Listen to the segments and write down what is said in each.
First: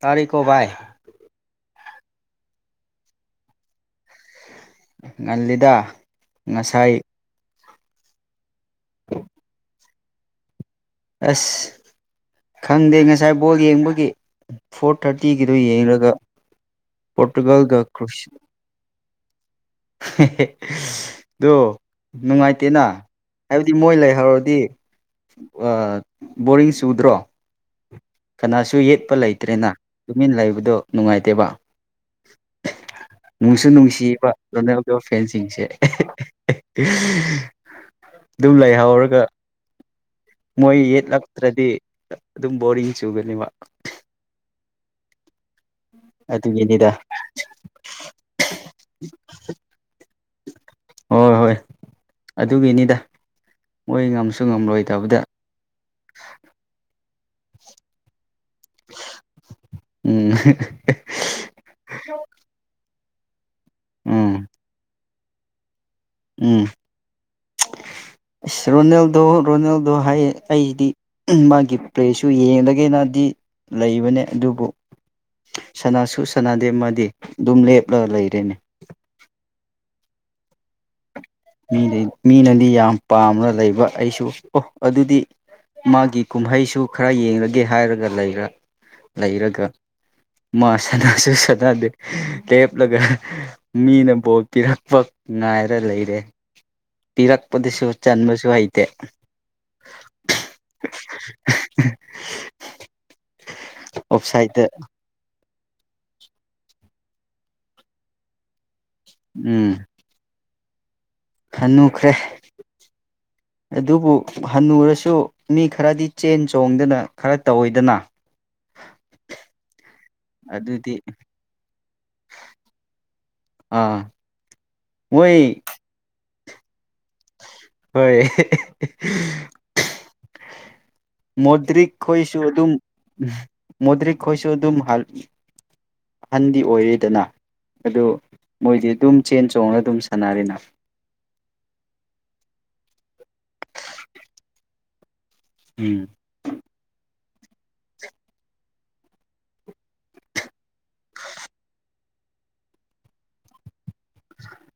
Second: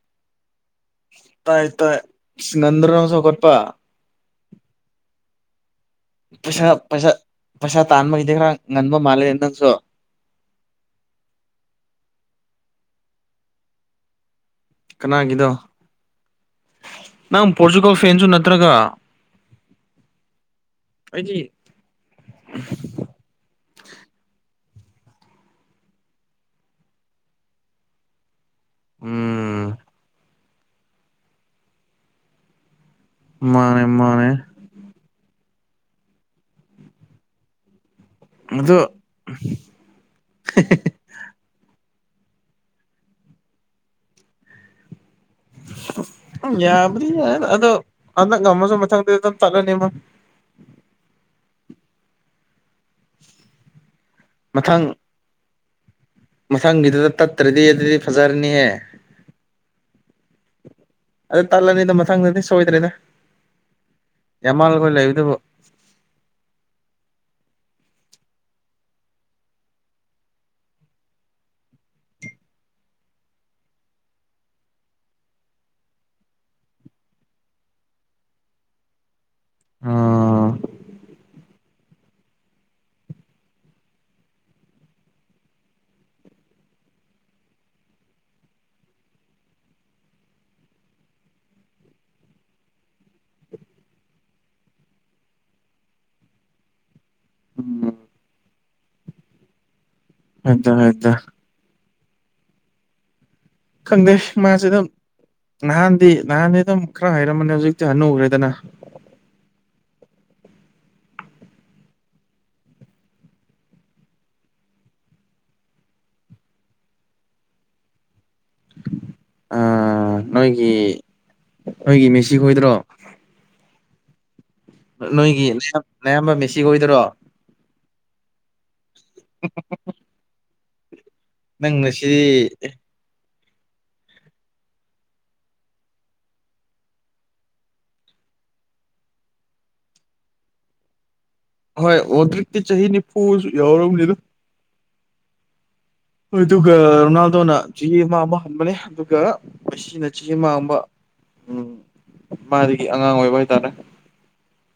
ꯇꯔꯤ ꯀꯣ ꯕꯏ ꯇꯥꯏ ꯇ ꯅꯟꯗꯔꯝ ꯁꯣꯒꯠꯄ ꯉꯜꯗ ꯄꯩꯁꯥ ꯄꯩꯁꯥ ꯄꯩꯁꯥ ꯇꯥꯟꯕꯒꯤꯗꯤ ꯈꯔ ꯉꯟꯕ ꯃꯥꯜꯂꯦ ꯅꯪꯁꯨ ꯑꯁ ꯈꯪꯗꯦ ꯉꯁꯥꯏ ꯕꯣꯜ ꯌꯦꯡꯕꯒꯤ ꯐꯣꯔ ꯊꯥꯔꯇꯤꯒꯤꯗꯨ ꯀꯅꯥꯒꯤꯗꯣ ꯌꯦꯡꯂꯡꯒ ꯅꯪ ꯄꯣꯔꯇꯨꯒꯜꯒ ꯄꯣꯔꯆꯨꯒꯜ ꯐꯦꯟꯁꯨ ꯀ꯭ꯔꯁ ꯅꯠꯇ꯭ꯔꯒ ꯑꯩꯗꯤ ꯑꯣ ꯅꯨꯡꯉꯥꯏꯇꯦꯅ ꯗꯤ ꯃꯣꯏ ꯂꯩꯍꯧꯔꯗꯤ ꯕꯣꯔꯤꯡ ꯆꯨꯗ꯭ꯔꯣ ꯀꯅꯥꯁꯨ ꯌꯦꯠꯄ ꯂꯩꯇ꯭ꯔꯦꯅ ꯎꯝ ꯇꯨꯃꯤꯟ ꯂꯩꯕꯗꯣ ꯅꯨꯡꯉꯥꯏꯇꯦꯕ ꯅꯨꯡꯁꯨ ꯃꯥꯅꯦ ꯃꯥꯅꯦ ꯅꯨꯡꯁꯤꯕ ꯔꯣꯅꯦꯜꯒꯤ ꯐꯦꯟꯁꯤꯡꯁꯦ ꯑꯗꯨꯝ ꯑꯗꯣ ꯂꯩꯍꯧꯔꯒ ꯃꯣꯏ ꯌꯦꯠꯂꯛꯇ꯭ꯔꯗꯤ ꯑꯗꯨꯝ ꯕꯣꯔꯤꯡ ꯆꯨꯒꯅꯦꯕ ꯎꯝ ꯎ ꯌꯥꯕꯨꯗꯤ ꯌꯥ ꯑꯗꯣ ꯑꯗ ꯉꯝꯃꯁꯨ ꯃꯊꯪꯗ ꯑꯗꯨꯝ ꯇꯠꯂꯅꯤꯃ ꯍ ꯍꯣꯏ ꯑꯗꯨꯒꯤꯅꯤꯗ ꯃꯣꯏ ꯉꯝꯁꯨ ꯃꯊꯪ ꯉꯝꯂꯣꯏꯗꯕꯗ ꯃꯊꯪꯒꯤꯗꯨꯗ ꯇꯠꯇ꯭ꯔꯗꯤ ꯑꯗꯨꯗꯤ ꯐꯖꯔꯅꯤꯍꯦ ꯎꯝ ꯑꯗ ꯇꯜꯂꯅꯤꯗ ꯃꯊꯪꯗꯗꯤ ꯁꯣꯏꯗ꯭ꯔꯦꯗ ꯎꯝ ꯌꯥꯝ ꯃꯥꯜꯂꯈꯣꯏ ꯂꯩꯕꯗꯨꯕꯨ [unintelligible] ꯎꯝ [unintelligible] ꯏꯁꯁ ꯔꯣꯅꯦꯜꯗꯣ ꯔꯣꯅꯦꯜꯗꯣ ꯍꯥꯏꯌꯦ ꯑꯩꯁꯤꯗꯤ ꯃꯥꯒꯤ ꯄ꯭ꯂꯦꯁꯨ ꯌꯦꯡꯂꯒꯦꯅꯗꯤ ꯂꯩꯕꯅꯦ ꯑꯗꯨꯕꯨ ꯁꯅꯥꯁꯨ ꯁꯅꯥꯗꯦꯃꯗꯤ ꯑꯗꯨꯝ ꯂꯦꯞꯂꯒ ꯂꯩꯔꯦꯅꯤ ꯑꯥ ꯃꯤꯗ ꯃꯤꯅꯗꯤ ꯌꯥꯝ ꯄꯥꯝꯅ ꯂꯩꯕ ꯑꯩꯁꯨ ꯑꯣ ꯑꯗꯨꯗꯤ ꯃꯥꯒꯤ ꯀꯨꯝꯍꯩꯁꯨ ꯈꯔ ꯌꯦꯡꯂꯒꯦ ꯍꯥꯏꯔꯒ ꯂꯩꯔ ꯂꯩꯔꯒ ꯃꯥ ꯁꯅꯥꯁꯨ ꯁꯅꯗꯦ ꯂꯦꯞꯂꯒ ꯃꯤꯅ ꯕꯣ ꯄꯤꯔꯛꯄ ꯉꯥꯏꯔ ꯂꯩꯔꯦ ꯄꯤꯔꯛꯄꯗꯁꯨ ꯎꯝ ꯆꯟꯕꯁꯨ ꯍꯩꯇꯦ ꯑꯗꯨꯗ ꯍꯥꯏꯗ ꯈꯪꯗꯦꯁ ꯑꯣꯞꯁꯥꯏꯠꯇ ꯃꯥꯁꯤꯗ ꯅꯍꯥꯟꯗꯤ ꯅꯍꯥꯟꯗꯤ ꯑꯗꯨꯝ ꯈꯔ ꯍꯩꯔꯝꯃꯅꯤ ꯍꯧꯖꯤꯛꯇꯤ ꯍꯨꯈ꯭ꯔꯦꯗꯅ ꯎꯝ ꯈꯟꯅꯨꯈ꯭ꯔꯦ [inaudible] ꯑꯗꯨꯕꯨ ꯍꯟꯅꯨꯔꯁꯨ ꯃꯤ ꯈꯔꯗꯤ ꯆꯦꯟ ꯆꯣꯡꯗꯅ ꯈꯔ ꯇꯧꯋꯤꯗꯅ ꯑꯥ ꯅꯣꯏꯒꯤ ꯑꯗꯨꯗꯤ ꯅꯣꯏꯒꯤ ꯃꯦꯁꯤ ꯈꯣꯏꯗ꯭ꯔꯣ ꯑꯥ ꯅꯣꯏꯒꯤꯌꯥꯝ ꯃꯣꯏ ꯅꯌꯥꯝꯕ ꯃꯦꯁꯤ ꯑꯣꯏꯗꯣꯏꯔꯣ ꯍꯣꯏ ꯅꯪ ꯃꯗꯛ ꯈꯣꯏꯁꯨ ꯉꯁꯤ ꯑꯗꯨꯝ ꯃꯣꯗ꯭ꯛ ꯈꯣꯏꯁꯨ ꯑꯗꯨꯝ ꯍ ꯑꯍꯟꯗꯤ ꯑꯣꯏꯔꯤꯦꯗꯅ ꯑꯗꯨ ꯃꯣꯏꯗꯤ ꯑꯗꯨꯝ ꯆꯦꯟ ꯆꯣꯡꯉ ꯑꯗꯨꯝ ꯁꯥꯟꯅꯔꯤꯅ ꯍꯣꯏ ꯍꯧꯗꯛꯇꯤ ꯆꯍꯤ ꯅꯤꯐꯨꯁꯨ ꯌꯥꯎꯔꯕꯅꯤꯗ ꯎꯝ ꯍꯣꯏꯗꯨ ꯔꯣꯅꯥꯜ ꯑꯗꯨꯅ ꯆꯦꯦ ꯃꯥꯡꯕ ꯍꯟꯕꯅꯦ ꯑꯗꯨꯒ ꯑꯁꯤꯅ ꯆꯦ ꯃꯥꯡꯕ ꯎꯝ ꯃꯥꯗꯒꯤ ꯑꯉꯥꯡ ꯑꯣꯏꯕ ꯍꯥꯏꯇꯥꯔꯦ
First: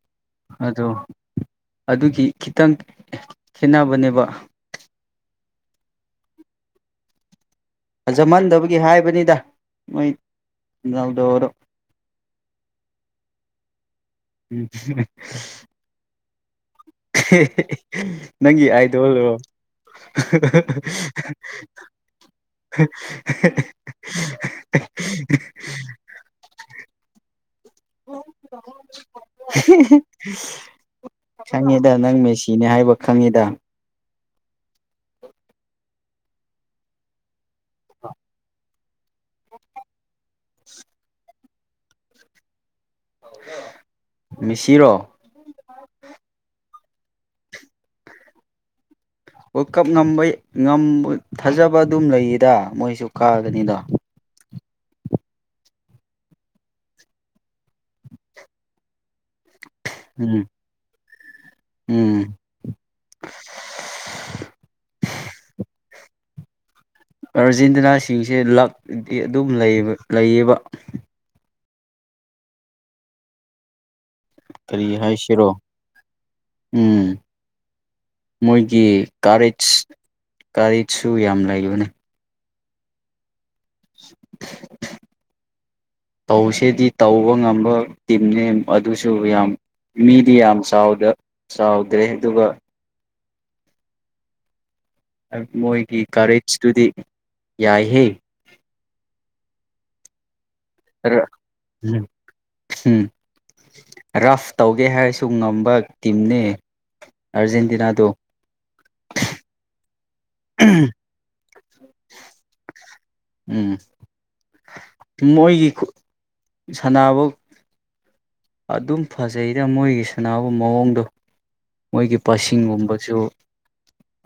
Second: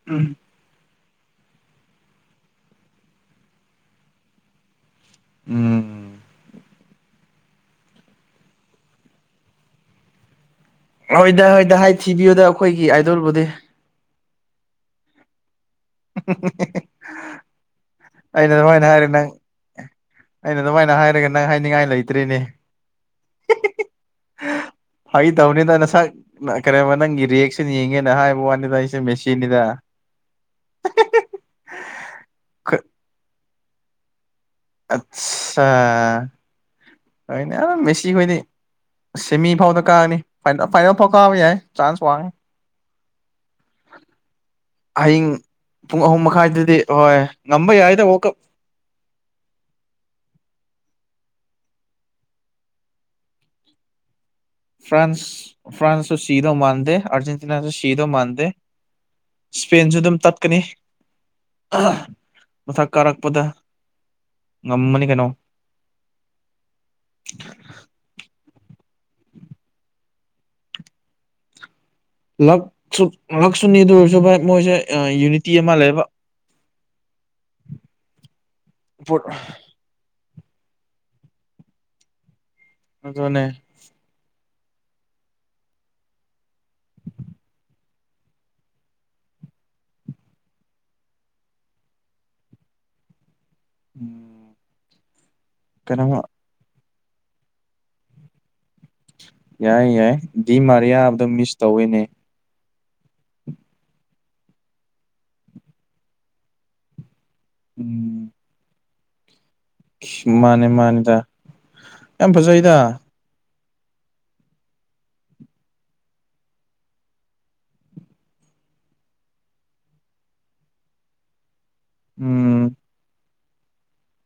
ꯎꯝ ꯑꯗꯨꯗꯣ ꯑꯗꯨꯒꯤ ꯈꯤꯇꯪ ꯈꯦꯅꯕꯅꯦꯕ ꯎꯝ ꯐꯖꯝꯍꯟꯗꯕꯒꯤ ꯍꯥꯏꯕꯅꯤꯗ ꯃꯣꯏ ꯍꯣꯏꯗ ꯔꯣꯅꯥꯜꯗꯣꯗꯣ ꯍꯣꯏꯗꯗꯥ ꯍꯥꯏ ꯊꯤꯕꯤꯌꯨꯗ ꯑꯩꯈꯣꯏꯒꯤ ꯑꯥꯏꯗꯕꯨꯗꯤ ꯎꯝ [inaudible] ꯑꯩꯅ ꯅꯪꯒꯤ ꯑꯗꯨꯃꯥꯏꯅ ꯍꯥꯏꯔꯦ ꯅꯪ ꯑꯏꯗꯣꯜꯣ ꯑꯩꯅ ꯑꯗꯨꯃꯥꯏꯅ ꯍꯥꯏꯔꯒ ꯅꯪ ꯍꯥꯏꯅꯤꯡꯉꯥꯏ ꯂꯩꯇ꯭ꯔꯤꯅꯦ ꯐꯒꯤ ꯇꯧꯅꯤꯗ ꯅꯁꯛ ꯀꯩꯅ ꯅꯪꯒꯤ ꯔꯤꯌꯦꯛꯁꯟ ꯌꯦꯡꯉꯦꯅ ꯍꯥꯏꯕ ꯋꯥꯅꯤꯗ ꯑꯩꯁꯨ ꯃꯦꯆꯤꯟꯅꯤꯗ ꯗ ꯅꯪ ꯃꯦꯁꯤꯅꯦ ꯍꯥꯏꯕ ꯈꯪꯉꯤꯗ ꯑꯠꯆꯥ ꯑꯩꯩꯅ ꯃꯦꯁꯤꯈꯣꯏꯅꯤ ꯁꯦꯃꯤ ꯐꯥꯎꯗ ꯀꯥꯔꯅꯤ ꯐꯥꯏꯅꯦꯜ ꯐꯥꯎ ꯀꯥꯕ ꯌꯥꯏ ꯆꯥꯟꯁ ꯋꯥꯡꯉꯦ ꯍ ꯑꯍꯤꯡ ꯄꯨꯡ ꯑꯍꯨꯝ ꯃꯈꯥꯏꯗꯗꯤ ꯍꯣꯏ ꯉꯝꯕ ꯌꯥꯏꯗ ꯋꯥꯜꯀꯞ ꯋꯥꯔꯜ ꯀꯞ ꯉꯝꯕ ꯊꯥꯖꯕ ꯑꯗꯨꯝ ꯂꯩꯌꯦꯗ ꯃꯣꯏꯁꯨ ꯀꯥꯒꯅꯤꯗꯣ ꯐ꯭ꯔꯥꯟꯁ ꯐ꯭ꯔꯥꯟꯁꯁꯨ ꯁꯤꯗꯧ ꯃꯥꯥꯟꯗ ꯑꯔꯖꯦꯟꯇꯤꯅꯥꯁꯨ ꯁꯤꯗꯧ ꯃꯥꯥꯟꯗ ꯏꯁꯄꯦꯟꯁꯨ ꯑꯗꯨꯝ ꯎꯝ ꯇꯠꯀꯅꯤ ꯎꯝ ꯃꯊꯛ ꯀꯥꯔꯛꯄꯗ ꯉꯃꯅꯤ ꯀꯩꯅꯣ ꯑꯥꯔꯖꯦꯟꯇꯤꯅꯥꯁꯤꯡꯁꯦ ꯂꯗꯤ ꯑꯗꯨꯝ ꯂꯩꯌꯦꯕ ꯂꯛ ꯁ ꯂꯛ ꯁꯨꯅꯤ ꯑꯗꯨ ꯑꯣꯏꯔꯁꯨ ꯚꯥꯏ ꯃꯣꯏꯁꯦ ꯀꯔꯤ ꯍꯥꯏꯁꯤꯔꯣ ꯌꯨꯅꯤꯇꯤ ꯑꯃ ꯂꯩꯕ ꯎꯝ ꯃꯣꯏꯒꯤ ꯀꯥꯔꯦꯁ ꯀꯔꯤꯁꯨ ꯌꯥꯝ ꯂꯩꯕꯅꯤ ꯑꯗꯨꯅꯦ ꯇꯧꯁꯦꯗꯤ ꯇꯧꯕ ꯉꯝꯕ ꯇꯤꯝꯅꯤ ꯑꯗꯨꯁꯨ ꯌꯥꯝ ꯃꯤꯗꯤ ꯌꯥꯝ ꯆꯥꯎꯗ ꯆꯥꯎꯗ꯭ꯔꯦ ꯑꯗꯨꯒ ꯎꯝ ꯃꯣꯏꯒꯤ ꯀꯔꯦꯖꯇꯨꯗꯤ ꯌꯥꯏꯍꯦ ꯌꯥꯏ ꯌꯥꯏ ꯗꯤ ꯃꯔꯤꯌꯥꯗꯨ ꯔ ꯃꯤꯁ ꯇꯧꯑꯦꯅꯦ ꯎꯝ ꯔꯐ ꯇꯧꯒꯦ ꯍꯥꯏꯔꯁꯨ ꯉꯝꯕ ꯇꯤꯝꯅꯦ ꯑꯔꯖꯦꯟꯇꯤꯅꯥꯗꯣ ꯎꯝ ꯃꯥꯅꯦ ꯃꯥꯅꯦꯗ ꯌꯥꯝ ꯐꯖꯩꯗ ꯎꯝ ꯃꯣꯏꯒꯤ ꯁꯥꯟꯅꯕ ꯑꯗꯨꯝ ꯐꯖꯩꯗ ꯃꯣꯏꯒꯤ ꯁꯥꯟꯅꯕ ꯃꯑꯣꯡꯗꯣ ꯃꯣꯏꯒꯤ ꯎꯝ ꯄꯁꯤꯒꯨꯝꯕꯁꯨ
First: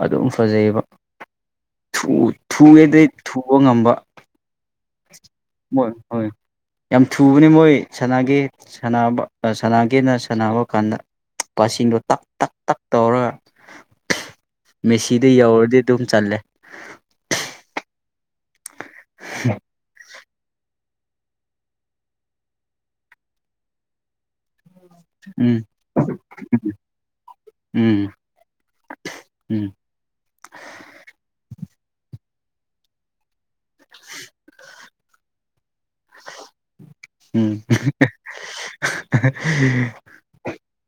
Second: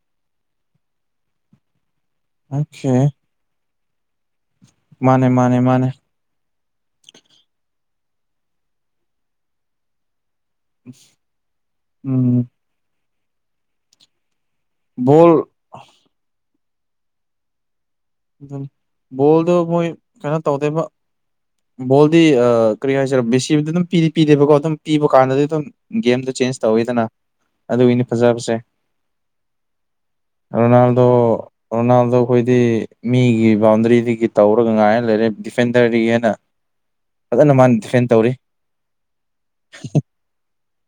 ꯑꯗꯨꯝ ꯐꯖꯩꯑꯕ ꯊꯨ ꯑꯣꯀꯦ ꯊꯨꯒꯦꯗꯩ ꯊꯨꯕ ꯉꯝꯕ ꯃꯥꯅꯦ ꯃꯥꯅꯦ ꯃꯥꯅꯦ ꯃꯣꯏ ꯍꯣꯏ ꯌꯥꯝ ꯊꯨꯕꯅꯦ ꯃꯣꯏ ꯁꯅꯒꯦ ꯁꯥꯅꯕ ꯁꯥꯟꯅꯒꯦꯅ ꯁꯥꯟꯅꯕ ꯀꯥꯟꯗ ꯄꯁꯤꯡꯗꯣ ꯇꯛ ꯎꯝ ꯇꯛ ꯇꯛ ꯇꯧꯔꯒ ꯃꯦꯁꯤꯗꯣ ꯕꯣꯜ ꯌꯧꯔꯗꯤ ꯑꯗꯨꯝ ꯆꯜꯂꯦ ꯎ ꯕꯣꯜꯗꯣ ꯃꯣꯏ ꯀꯩꯅꯣ ꯇꯧꯗꯦꯏꯕ ꯕꯣꯜꯗꯤ ꯀꯔꯤ ꯍꯥꯏꯁꯤꯔꯦ ꯕꯦꯁꯤꯗꯤ ꯑꯗꯨꯝ ꯄ ꯄꯤꯗꯦꯕꯀꯣ ꯑꯗꯨꯝ ꯄꯤꯕ ꯀꯥꯟꯗꯗꯤ ꯎꯝ ꯑꯗꯨꯝ ꯒꯦꯝꯗꯣ ꯆꯦꯟꯖ ꯇꯧꯌꯦꯗꯅ ꯑꯗꯨꯒꯤꯅꯤ ꯎꯝ ꯐꯖꯕꯁꯦ ꯎꯝ ꯔꯣꯅꯥꯜꯗꯣ ꯔꯣꯅꯥꯜꯗꯣ ꯈꯣꯏꯗꯤ ꯃꯤꯒꯤ ꯕꯥꯎꯟꯗꯔꯤꯗꯒꯤ ꯇꯧꯔꯒ ꯉꯥꯏꯅ ꯂꯩꯔꯦ ꯗꯤꯐꯦꯟꯗꯔꯗꯒꯤ ꯍꯦꯟꯅ ꯎꯝ ꯐꯖꯅ ꯃꯥꯅ ꯗꯤꯐꯦꯟ ꯇꯧꯔꯤ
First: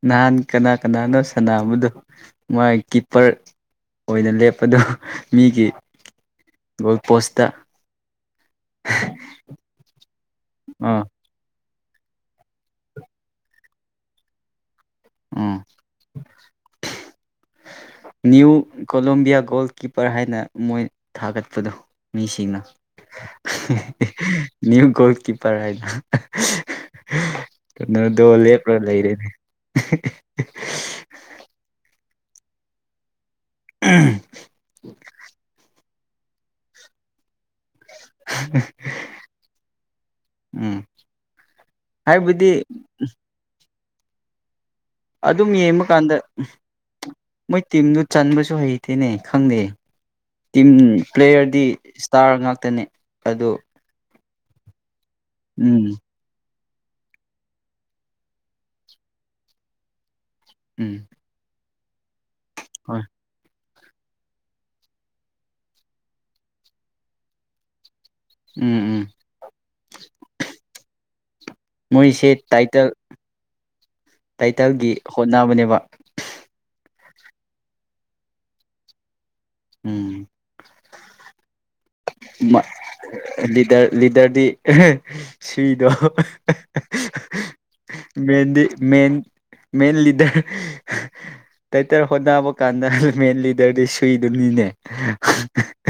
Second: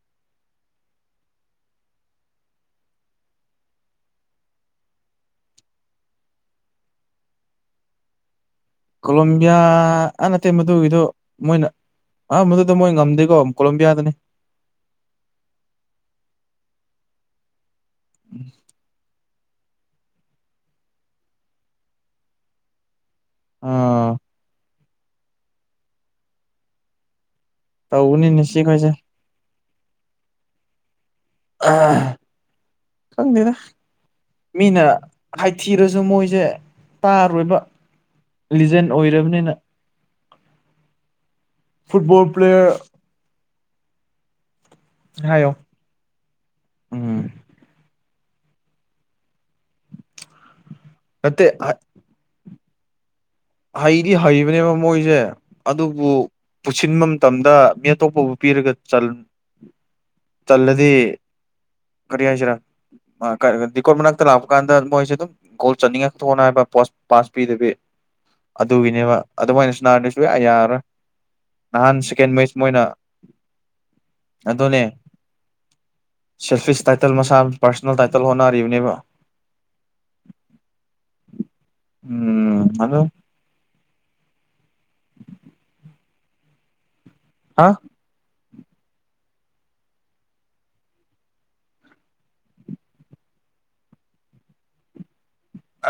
ꯅꯍꯥꯟ ꯀꯅꯥ ꯀꯅꯥꯅꯣ ꯁꯅꯥꯕꯗꯣ ꯃꯥꯒꯤ ꯀꯤꯞꯄꯔ ꯑꯣꯏꯅ ꯂꯦꯞꯄꯗꯨ ꯃꯤꯒꯤ ꯒꯣꯜ ꯄꯣꯁꯇ ꯀꯣꯂꯣꯕꯤꯌꯥ ꯑ ꯅꯠꯇꯦ ꯃꯗꯨꯒꯤꯗꯨ ꯑꯥ ꯃꯣꯏꯅ ꯑ ꯃꯗꯨꯗ ꯃꯣꯏ ꯉꯝꯗꯦꯀꯣ ꯑꯃꯨ ꯀꯣꯂꯂꯝꯕꯤꯌꯥꯗꯅꯤ ꯎꯝ ꯅ꯭ꯌꯨ ꯀꯣꯂꯣꯕꯤꯌꯥ ꯒꯣꯜ ꯀꯤꯞꯄꯔ ꯍꯥꯏꯅ ꯃꯣꯏ ꯊꯥꯒꯠꯄꯗꯣ ꯃꯤꯁꯤꯡꯅ ꯑꯥ ꯅ꯭ꯌꯨ ꯒꯣꯜ ꯀꯤꯄꯔ ꯍꯥꯏꯕ ꯀꯗꯔꯗꯣ ꯇꯧꯕꯅꯤꯅꯦ ꯂꯦꯞꯄ꯭ꯔ ꯁꯤꯈꯣꯏꯁꯦ ꯂꯩꯔꯦꯅꯦ ꯈꯪꯗꯦꯗ ꯃꯤꯅ ꯍꯥꯏꯊꯤꯔꯁꯨ ꯑꯗꯨ ꯃꯣꯏꯁꯦ ꯇꯥꯔꯣꯏꯕ ꯂꯤꯖꯦꯟ ꯑꯣꯏꯔꯕꯅꯤꯅ ꯎꯝ ꯐꯨꯠꯕꯣꯜ ꯍꯥꯏꯕꯗꯤ ꯄ꯭ꯂꯦꯌꯔ ꯍꯥꯏꯌꯣ ꯑꯗꯨꯝ ꯌꯦꯡꯕꯀꯥꯟꯗ ꯎꯝ ꯃꯣꯏ ꯇꯤꯝꯗꯨ ꯆꯟꯕꯁꯨ ꯍꯩꯇꯦꯅꯦ ꯈꯪꯗꯦ ꯇꯤꯝ ꯅꯠꯇꯦ ꯄ꯭ꯂꯦꯌꯔꯗꯤ ꯏꯁꯇꯥꯔ ꯉꯥꯛ ꯈꯛꯇꯅꯦ ꯑꯗꯣ ꯒꯤ ꯍꯩꯕꯅꯦꯕ ꯃꯣꯏꯁꯦ ꯑꯗꯨꯕꯨ ꯄꯨꯁꯤꯟꯕ ꯃꯇꯝꯗ ꯃꯤ ꯑꯇꯣꯞꯄꯕꯨ ꯄꯤꯔꯒ ꯆꯜ ꯆꯜꯂꯗꯤ ꯎꯝ ꯀꯔꯤ ꯍꯥꯏꯁꯤꯔ ꯍꯣꯏ ꯑ ꯀ ꯗꯤꯀꯣꯔꯠ ꯃꯅꯥꯛꯇ ꯂꯥꯛꯄ ꯀꯥꯟꯗ ꯃꯣꯏꯁꯦ ꯑꯗꯨꯝ ꯒꯣꯜ ꯆꯟꯅꯤꯡꯉꯛꯇꯣꯅ ꯍꯥꯏꯕ ꯄꯣꯁ ꯄꯥꯁ ꯄꯤꯗꯕꯤ ꯎꯝ ꯎꯝ ꯑꯗꯨꯒꯤꯅꯦꯕ ꯑꯗꯨꯃꯥꯏꯅ ꯁꯥꯅꯔꯗꯤ ꯁꯨꯡꯌꯥ ꯌꯥꯔꯔꯣꯏ ꯅꯍꯥꯟ ꯃꯣꯏꯁꯦ ꯁꯦꯀꯦꯟ ꯃꯦꯆ ꯃꯣꯏꯅ ꯇꯥꯏꯇꯜ ꯑꯗꯨꯅꯦ ꯇꯥꯏꯇꯜꯒꯤ ꯍꯣꯠꯅꯕꯅꯦꯕ ꯁꯐꯤꯁꯇ ꯇꯥꯏꯇꯜ ꯃꯁꯥ ꯄꯥꯔꯁꯣꯅꯦꯜ ꯇꯥꯏꯇꯜ ꯍꯣꯠꯅꯔꯤꯕꯅꯦꯕ ꯎꯝ ꯎꯝ ꯑꯗꯨ ꯂꯤꯗꯔ ꯂꯤꯗꯔꯗꯤ ꯁꯨꯏꯗꯣ ꯍꯥ ꯃꯗꯤ ꯃꯦꯟ ꯃꯦꯟ ꯂꯤꯗꯔ ꯇꯥꯏꯇꯔ ꯍꯣꯠꯅꯕ ꯀꯥꯟꯗ ꯃꯦꯟ ꯂꯤꯗꯔꯗꯤ ꯁꯨꯏꯗꯨꯅꯤꯅꯦ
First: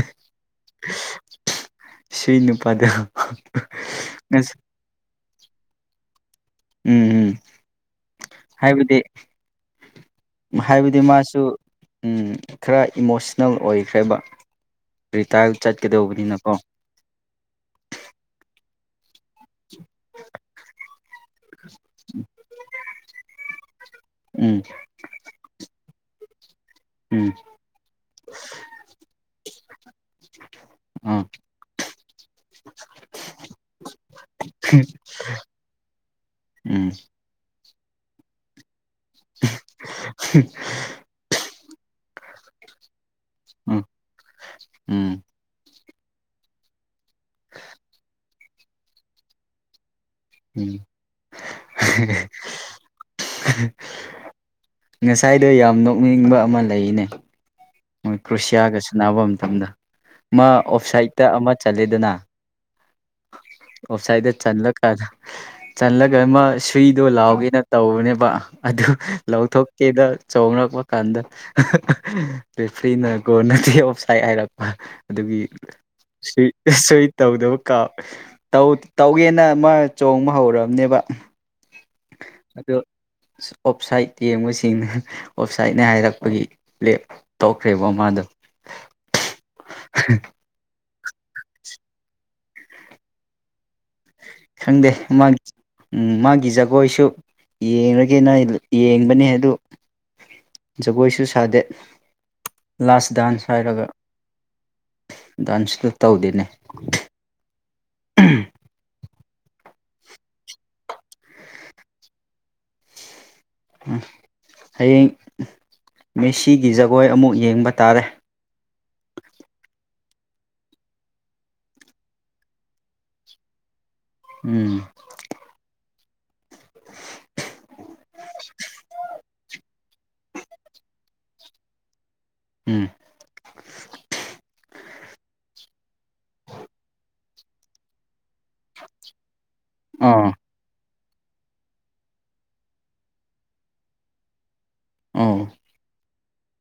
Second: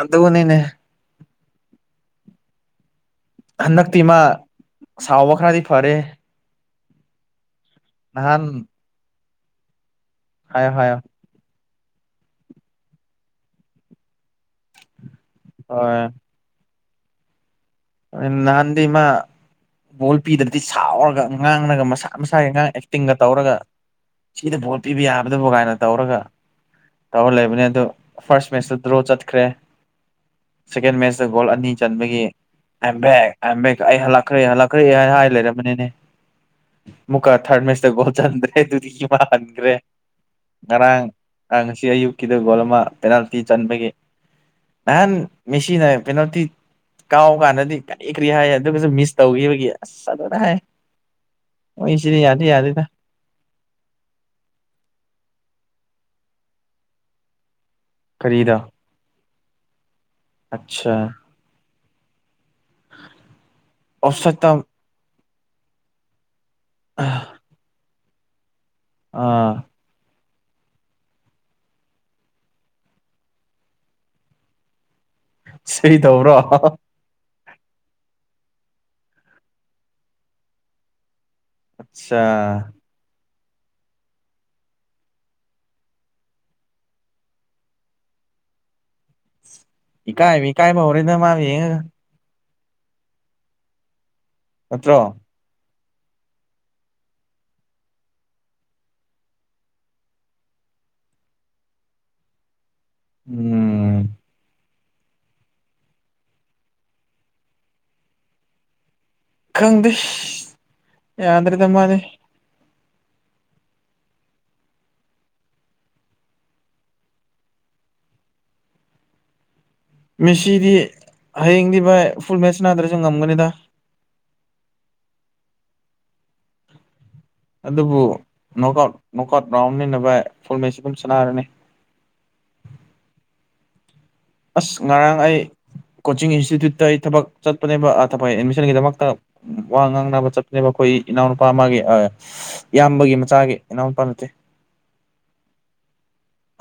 ꯑꯗꯨꯅꯤꯅꯦ ꯁꯨꯏ ꯅꯨꯄꯥꯗꯨ ꯍꯟꯗꯛꯇꯤ ꯃꯥ ꯁꯥꯎꯕ ꯈꯔꯗꯤ ꯐꯔꯦ ꯎꯝ ꯎꯝ ꯅꯍꯥꯟ [unintelligible] ꯍꯥꯏꯌꯣ ꯍꯥꯏꯌꯣ ꯍꯥꯏꯕꯗꯤ ꯃꯥꯁꯨ ꯈꯔ ꯏꯃꯣꯁꯅꯦꯜ ꯑꯣꯏꯈ꯭ꯔꯦꯕ ꯔꯤꯇꯥꯜ ꯍꯣꯏ ꯆꯠꯀꯗꯧꯕꯅꯤꯅꯀꯣ ꯅꯍꯥꯟꯗꯤ ꯏꯃ ꯕꯣꯜ ꯄꯤꯗ꯭ꯔꯗꯤ ꯁꯥꯎꯔꯒ ꯑꯉꯥꯡꯅꯒ ꯃꯁꯥ ꯃꯁꯥꯒꯤ ꯑꯉꯥꯡ ꯑꯦꯛꯇꯤꯡꯒ ꯇꯧꯔꯒ ꯁꯤꯗ ꯎꯝ ꯚꯣꯠ ꯄꯤꯕ ꯌꯥꯕꯗꯕ ꯀꯥꯏꯅ ꯇꯧꯔꯒ ꯎꯝ ꯇꯧꯔ ꯂꯩꯕꯅꯦ ꯑꯗꯨ ꯐꯥꯔꯁ ꯃꯦꯠꯆꯇ ꯗ꯭ꯔꯣ ꯆꯠꯈ꯭ꯔꯦ ꯁꯦꯀꯦꯟ ꯑꯥ ꯃꯦꯠꯆꯇ ꯒꯣꯜ ꯑꯅꯤ ꯆꯟꯕꯒꯤ ꯑꯦꯝꯕꯦꯛ ꯑꯕꯦꯛ ꯑꯩ ꯍꯜꯂꯛꯈ꯭ꯔꯦ ꯍꯜꯂꯛꯈ꯭ꯔꯦ ꯍꯥꯏ ꯍꯥꯏ ꯂꯩꯔꯃꯅꯤꯅꯦ ꯎꯝ ꯃꯨꯀ ꯊꯥꯔꯠ ꯃꯦꯁꯇ ꯣꯠꯁꯤꯟꯗ꯭ꯔꯦ ꯑꯗꯨꯗꯤ ꯏ ꯃꯥꯥꯟꯍꯟꯈ꯭ꯔꯦ ꯉꯔꯥꯡ ꯑ ꯉꯁꯤ ꯑꯌꯨꯛꯀꯤꯗ ꯒꯣꯜ ꯑꯃ ꯄꯦꯅꯥꯜꯇꯤ ꯎꯝ ꯆꯟꯕꯒꯤ ꯅꯍꯥꯟ ꯎꯝ ꯃꯤꯁꯤꯅ ꯄꯦꯅꯣꯜꯇꯤ ꯀꯥꯎ ꯀꯥꯟꯗꯗꯤ ꯀꯔꯤ ꯀꯔꯤ ꯍꯥꯏ ꯑꯗꯨꯒꯁꯨ ꯃꯤꯁ ꯇꯧꯈꯤꯕꯒꯤ ꯑꯁ ꯑꯗꯨꯅꯦꯍꯥꯏ ꯉꯁꯥꯏꯗ ꯌꯥꯝ ꯈꯗꯣꯛꯅꯤꯡꯕ ꯑꯃ ꯂꯩꯅꯦ ꯃꯣꯏ ꯀꯔꯤꯗꯣ ꯀ꯭ꯔꯨꯁꯤꯌꯥꯒ ꯁꯥꯟꯅꯕ ꯃꯇꯝꯗ ꯃꯥ ꯑꯠꯆꯥ ꯑꯣꯞꯁꯥꯏꯠꯇ ꯑꯃ ꯆꯠꯂꯦꯗꯅ ꯑꯣꯐꯁꯥꯏꯗꯦ ꯑꯣꯞꯁꯥꯏꯠꯇ ꯆꯂꯀ ꯆꯥꯟꯂꯒ ꯁꯨꯏꯗꯣ ꯂꯥꯎꯒꯦꯅ ꯇꯧꯕꯅꯦꯕ ꯑꯗꯨ ꯑꯥ ꯂꯧꯊꯣꯛꯀꯦꯗ ꯆꯅꯔꯛꯄ ꯀꯥꯟꯗ ꯐ꯭ꯔꯤꯅꯀꯣ ꯅꯠꯇꯦ ꯑꯣꯞꯁꯥꯏꯠ ꯍꯥꯏꯔꯛꯄ ꯑꯗꯨꯒꯤ ꯁꯤ ꯇꯧꯕ꯭ꯔꯣ ꯁꯔꯤ ꯇꯧꯗꯕ ꯇꯧꯒꯦꯅ ꯑꯃ ꯆꯣꯡꯕ ꯍꯧꯔꯕꯅꯦꯕ ꯑꯆꯥ ꯑꯗꯨ ꯑꯣꯞꯁꯥꯏꯠ ꯌꯦꯡꯕꯁꯤꯡꯅ ꯑꯣꯞꯁꯥꯏꯠꯅꯦ ꯍꯥꯏꯔꯛꯄꯒꯤ ꯄ꯭ꯂꯦꯞ ꯇꯧꯈ꯭ꯔꯦꯕ ꯃꯥꯥꯗꯣ [inaudible] ꯏꯀꯥꯏ ꯕ ꯏꯀꯥꯏꯕ ꯍꯧꯔꯦꯗ ꯃꯥꯒ ꯌꯦꯡꯂꯒ ꯈꯪꯗꯦ ꯅꯠꯇ꯭ꯔꯣ ꯃꯥ ꯃꯥꯒꯤ ꯖꯒꯣꯏꯁꯨ ꯌꯦꯡꯂꯡꯒꯦꯅ ꯌꯦꯡꯕꯅꯦ ꯑꯗꯨ ꯖꯒꯣꯏꯁꯨ ꯁꯥꯗꯦꯠ ꯂꯥꯁ ꯗꯥꯟꯁ ꯍꯥꯏꯔꯒ ꯎꯝ ꯗꯥꯟꯁꯇ ꯇꯧꯗꯦꯅꯦ ꯎꯝ ꯈꯪꯗꯦ ꯌꯥꯗ꯭ꯔꯦꯗ ꯃꯥꯅꯤ ꯍꯌꯦꯡ ꯃꯦꯁꯤꯒꯤ ꯖꯒꯣꯏ ꯑꯃꯨꯛ ꯌꯦꯡꯕ ꯇꯥꯔꯦ ꯃꯦꯁꯤꯗꯤ ꯍꯌꯦꯡꯗꯤ ꯚꯥꯏ ꯐꯨꯜ ꯃꯦꯁ ꯅꯥꯗ꯭ꯔꯁꯨ ꯉꯝꯒꯅꯤꯗ ꯎꯝ ꯑꯗꯨꯕꯨ ꯅꯣꯛꯥꯎꯠ ꯅꯣꯀꯠ ꯔꯥꯎꯟꯃꯤꯟꯅꯕ ꯐꯨꯜꯃꯦꯁꯤ ꯑꯗꯨꯝ ꯁꯥꯟꯅꯔꯅꯤ ꯎꯝ ꯑꯁ ꯉꯔꯥꯡ ꯑꯩ ꯀꯣꯆꯤꯡ ꯏꯟꯁꯇꯤꯇ꯭ꯌꯨꯠꯇ ꯑꯩ ꯊꯕꯛ ꯆꯠꯄꯅꯦꯕ ꯊꯛ ꯑꯦꯗꯃꯤꯁꯟꯒꯤꯗꯃꯛꯇ ꯎ ꯋꯥ ꯑꯥ ꯉꯥꯡꯅꯕ ꯆꯠꯄꯅꯦꯕ ꯑꯩꯈꯣꯏ ꯏꯅꯥꯎꯅꯨꯄꯥ ꯃꯥꯒꯤ ꯏꯌꯥꯝꯕꯒꯤ ꯃꯆꯥꯒꯤ ꯏꯅꯥꯎꯅꯨꯄꯥ ꯅꯠꯇꯦ ꯑ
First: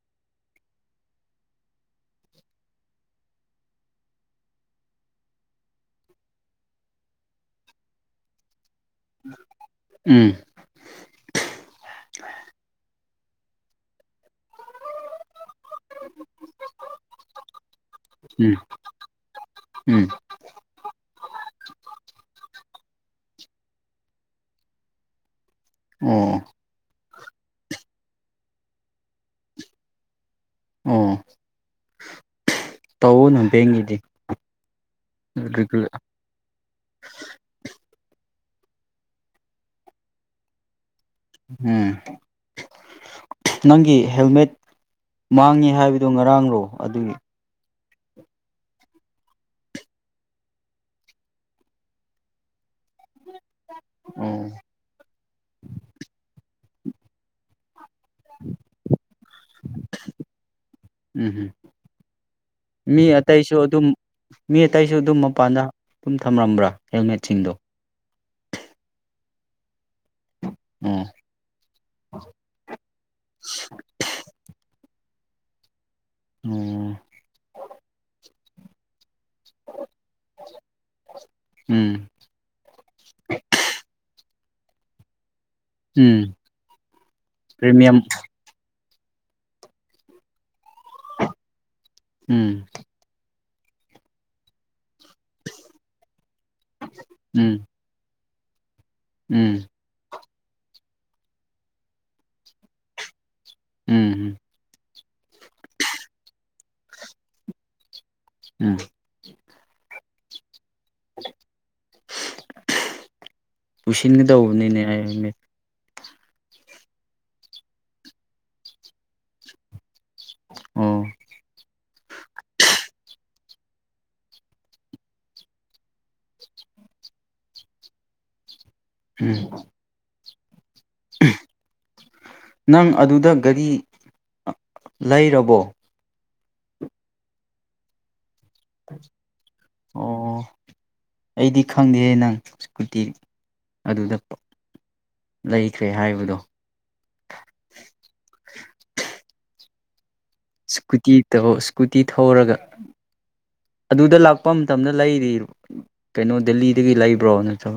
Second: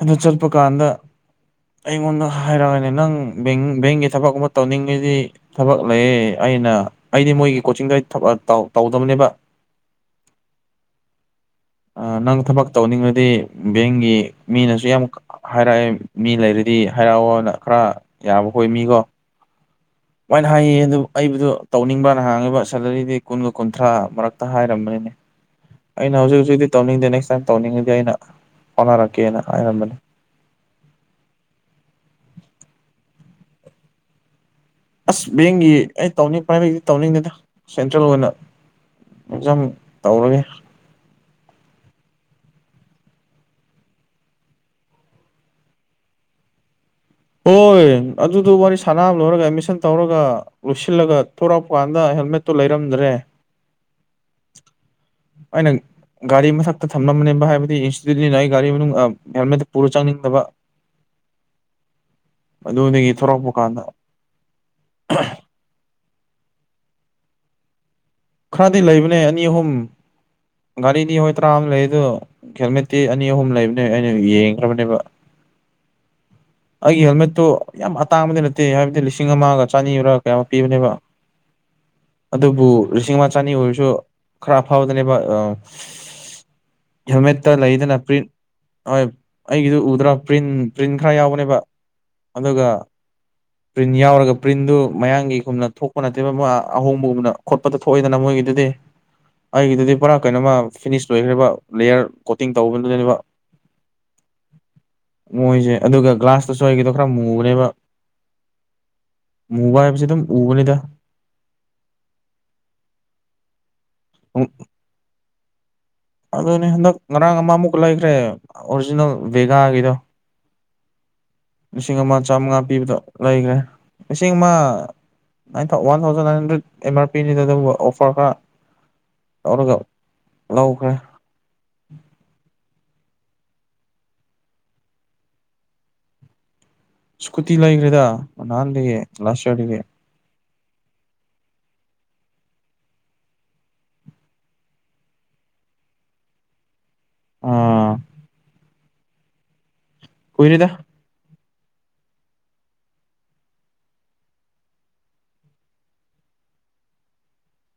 ꯑꯗ ꯆꯠꯄ ꯀꯥꯟꯗ ꯑꯩꯉꯣꯟꯗ ꯍꯥꯏꯔꯛꯑꯅꯦ ꯅꯪ ꯕꯦꯡꯒꯤ ꯊꯕꯛꯀꯨꯝꯕ ꯇꯧꯅꯤꯡꯕꯗꯤ ꯊꯕꯛ ꯂꯩꯌꯦ ꯑꯩꯅ ꯑꯩꯗꯤ ꯃꯣꯏꯒꯤ ꯀꯣꯆꯤꯡꯗ ꯇꯧꯗꯕꯅꯦꯕ ꯎꯝ ꯅꯪ ꯊꯕꯛ ꯇꯧꯅꯤꯡꯕꯗꯤ ꯕꯦꯡꯒꯤ ꯃꯤꯅꯁꯨ ꯌꯥꯝ ꯍꯥꯏꯔꯛꯑꯦ ꯃꯤ ꯂꯩꯔꯗꯤ ꯍꯥꯏꯔꯛꯑꯣꯅ ꯈꯔ ꯌꯥꯕ ꯎꯝ ꯈꯣ ꯃꯤꯀꯣ ꯎꯝ ꯂꯥꯏꯅ ꯍꯥꯏꯌꯦ ꯑꯗꯨ ꯑꯩꯕꯨꯗꯨ ꯇꯧꯅꯤꯡꯕ꯭ꯔ ꯅꯍꯥꯡꯉꯕ ꯁꯦꯂꯔꯤꯗꯤ ꯀꯨꯟꯒ ꯀꯨꯟꯊ꯭ꯔꯥ ꯃꯔꯛꯇ ꯍꯥꯏꯔꯝꯕꯅꯤꯅ ꯦ ꯑꯩꯅ ꯍꯧꯖꯤꯛ ꯑꯣ ꯍꯧꯖꯤꯛꯇꯤ ꯇꯧꯅꯤꯡꯗꯦ ꯅꯦꯛꯁ ꯇꯥꯏꯝ ꯇꯧꯅꯤꯡꯉꯗꯤ ꯑꯩꯅ ꯍꯣꯠꯅꯔꯛꯀꯦꯅ ꯍꯥꯏꯔꯝꯕꯅꯦ ꯑꯣ ꯀꯟ ꯍꯝꯄꯦꯡꯒꯤꯗꯤ ꯑꯁ ꯕꯦꯡꯒꯤ ꯑꯩ ꯇꯧꯅꯤꯡ ꯄ꯭ꯔꯥꯏꯚꯦꯗꯤ ꯇꯧꯅꯤꯡꯗꯦꯗ ꯁꯦꯟꯇ꯭ꯔꯦꯜ ꯑꯣꯏꯅ ꯝ ꯇꯧꯔꯒꯦ ꯎꯝ ꯅꯪꯒꯤ ꯍꯦꯜꯃꯦꯠ ꯃꯥꯡꯉꯦ ꯍꯥꯏꯕꯗꯨꯣ ꯉꯔꯥꯡꯔꯣ ꯑꯗꯨꯒꯤ ꯍꯣꯏ ꯑꯗꯨꯗꯨ ꯋꯥꯔꯤ ꯁꯥꯟꯅ ꯂꯣꯏꯔꯒ ꯑꯦꯗꯃꯤꯁꯟ ꯇꯧꯔꯒ ꯂꯣꯏꯁꯤꯜꯂꯒ ꯊꯣꯔꯛꯄ ꯀꯥꯟꯗ ꯍꯦꯜꯃꯦꯠꯇ ꯂꯩꯔꯝꯗ꯭ꯔꯦ ꯑꯣ ꯑꯩꯅ ꯒꯥꯔꯤ ꯃꯊꯛꯇ ꯊꯝꯂꯝꯅꯦꯕ ꯍꯥꯏꯕꯗꯤ ꯑꯗꯨꯗꯤ ꯅ ꯑꯩ ꯒꯥꯔꯤ ꯃꯅꯨꯡ ꯍꯦꯜꯃꯦꯠꯇ ꯄꯨꯔ ꯆꯪꯅꯤꯡꯗꯕ ꯎꯝ ꯍꯝ ꯃꯤ ꯑꯗꯨꯗꯒꯤ ꯊꯣꯔꯛꯄ ꯑꯇꯩꯁꯨ ꯀꯥꯟꯗ ꯑꯗꯨꯝ ꯃꯤ ꯑꯇꯩꯁꯨ ꯑꯗꯨꯝ ꯃꯄꯥꯟꯗ ꯑꯗꯨꯝ ꯊꯝꯂꯝꯝꯕ꯭ꯔꯥ ꯍꯦꯜꯃꯦꯠꯁꯤꯡꯗꯣ ꯈꯔꯗꯤ ꯂꯩꯕꯅꯦ ꯑꯅꯤ ꯑꯍꯨꯝ ꯑꯣ ꯒꯥꯔꯤꯅꯤ ꯍꯈꯣꯏ ꯇꯔꯥ ꯑꯃ ꯂꯩ ꯑꯗꯨ ꯍꯦꯜꯃꯦꯠꯇꯤ ꯑꯅꯤ ꯑꯍꯨꯝ ꯂꯩꯕꯅꯦ ꯑꯩꯅ ꯌꯦꯡꯈ꯭ꯔꯕꯅꯦꯕ ꯑꯣ ꯑꯩꯒꯤ ꯍꯦꯜꯃꯦꯠꯇꯨ ꯌꯥꯝ ꯑꯇꯥꯡꯕꯗꯤ ꯅꯠꯇꯦ ꯍꯥꯏꯕꯗꯤ ꯂꯩ ꯂꯤꯁꯤꯡ ꯑꯃꯒ ꯆꯅꯤꯔꯥ ꯀꯌꯥ ꯑꯃ ꯄꯤꯕꯅꯦꯕ ꯎꯝ ꯑꯗꯨꯕꯨ ꯂꯤꯁꯤꯡ ꯑꯃ ꯆꯅꯤ ꯑꯣꯏꯔꯁꯨ ꯈꯔ ꯐꯥꯎꯗꯅꯦꯕ ꯎꯝ ꯍꯦꯜꯃꯦꯠꯇ ꯂꯩꯗꯅ ꯄ꯭ꯔꯤꯃꯤꯌꯝ ꯄꯔꯤ ꯍꯣꯏ ꯑꯩꯒꯤꯗꯨ ꯎꯗ꯭ꯔꯥ ꯄ꯭ꯔꯤꯟ ꯄ꯭ꯔꯤꯟ ꯈꯔ ꯌꯥꯎꯕꯅꯦꯕ ꯑꯗꯨꯒ ꯎꯝ ꯄ꯭ꯔꯤꯟ ꯌꯥꯎꯔꯒ ꯄ꯭ꯔꯤꯟꯗꯨ ꯃꯌꯥꯒꯤꯒꯨꯝꯅ ꯊꯣꯛꯄ ꯅꯠꯇꯦꯕ ꯑꯍꯣꯡꯕꯒꯨꯝꯅ ꯎꯝ ꯈꯣꯠꯄꯇ ꯊꯣꯛꯑꯣꯏꯗꯅ ꯃꯣꯏꯒꯤ ꯑꯗꯨꯗꯤ ꯎꯝ ꯑꯩꯒꯤꯗꯨꯗꯤ ꯄꯨꯔꯥ ꯀꯩꯅꯣꯃ ꯐꯤꯅꯤꯁ ꯂꯣꯏꯈ꯭ꯔꯦꯔꯤꯕ ꯂꯦꯌꯔ ꯀꯣꯇꯤꯡ ꯇꯧꯕꯗꯨꯗꯅꯦꯕ ꯎꯝ ꯃꯣꯏꯁꯦ ꯑꯗꯨꯒ ꯒ꯭ꯂꯥꯁꯇꯨꯁꯨ ꯑꯩꯒꯗꯣ ꯈꯔ ꯃꯨꯕꯅꯦꯕ ꯎꯝ ꯃꯨꯕꯥ ꯍꯥꯏ ꯄꯁꯤ ꯑꯗꯨꯝ ꯎꯕꯅꯤꯗ ꯎꯁꯤꯟꯒꯗꯧꯕꯅꯤꯅꯦ ꯑꯩ ꯑꯗꯨꯅꯦ ꯍꯟꯗꯛ ꯉꯔꯥꯡ ꯑꯃꯃꯨꯛ ꯂꯩꯈ꯭ꯔꯦ ꯑꯣꯔꯤꯖꯤꯅꯦꯜ ꯕꯦꯒꯥꯒꯤꯗꯣ ꯎꯝ ꯂꯤꯁꯤꯡ ꯑꯃ ꯆꯥꯝꯃꯉꯥ ꯄꯤꯕꯗꯣ ꯂꯩꯈ꯭ꯔꯦ ꯂꯤꯁꯤꯡ ꯑꯃ nine one thousand nine hundred ꯑꯦꯝꯥꯔ ꯄꯤꯅꯤꯗ ꯑꯗꯨ ꯑꯣꯐꯔ ꯈꯔ ꯎꯝ ꯂꯧ ꯈ ꯅꯪ ꯑꯗꯨꯗ ꯒꯥꯔꯤ ꯂꯩꯔꯕꯣ ꯁꯀꯨꯇꯤ ꯂ ꯏ꯭ꯔꯗ ꯅꯥꯟꯦ ꯂꯥꯁꯦ ꯑꯣ ꯑꯩꯗꯤ ꯈꯪꯗꯦꯍꯦ ꯅꯪ ꯏꯁꯀꯨꯇꯤ ꯑꯗꯨꯗ ꯂꯩꯈ꯭ꯔꯦ ꯍꯥꯏꯕꯗꯣ ꯑꯥ [inaudible] ꯀꯨꯏꯔꯦꯗ ꯁꯀꯨꯇꯤ ꯁ꯭ꯀꯨꯇꯤ ꯊꯧꯔꯒ ꯑꯗꯨꯗ ꯂꯥꯛꯄ ꯃꯇꯝꯗ ꯂꯩꯔꯤ ꯀꯩꯅꯣ ꯗꯦꯜꯂꯤꯗꯒꯤ ꯂꯩꯕ꯭ꯔꯣ ꯅꯠꯇ꯭ꯔꯕ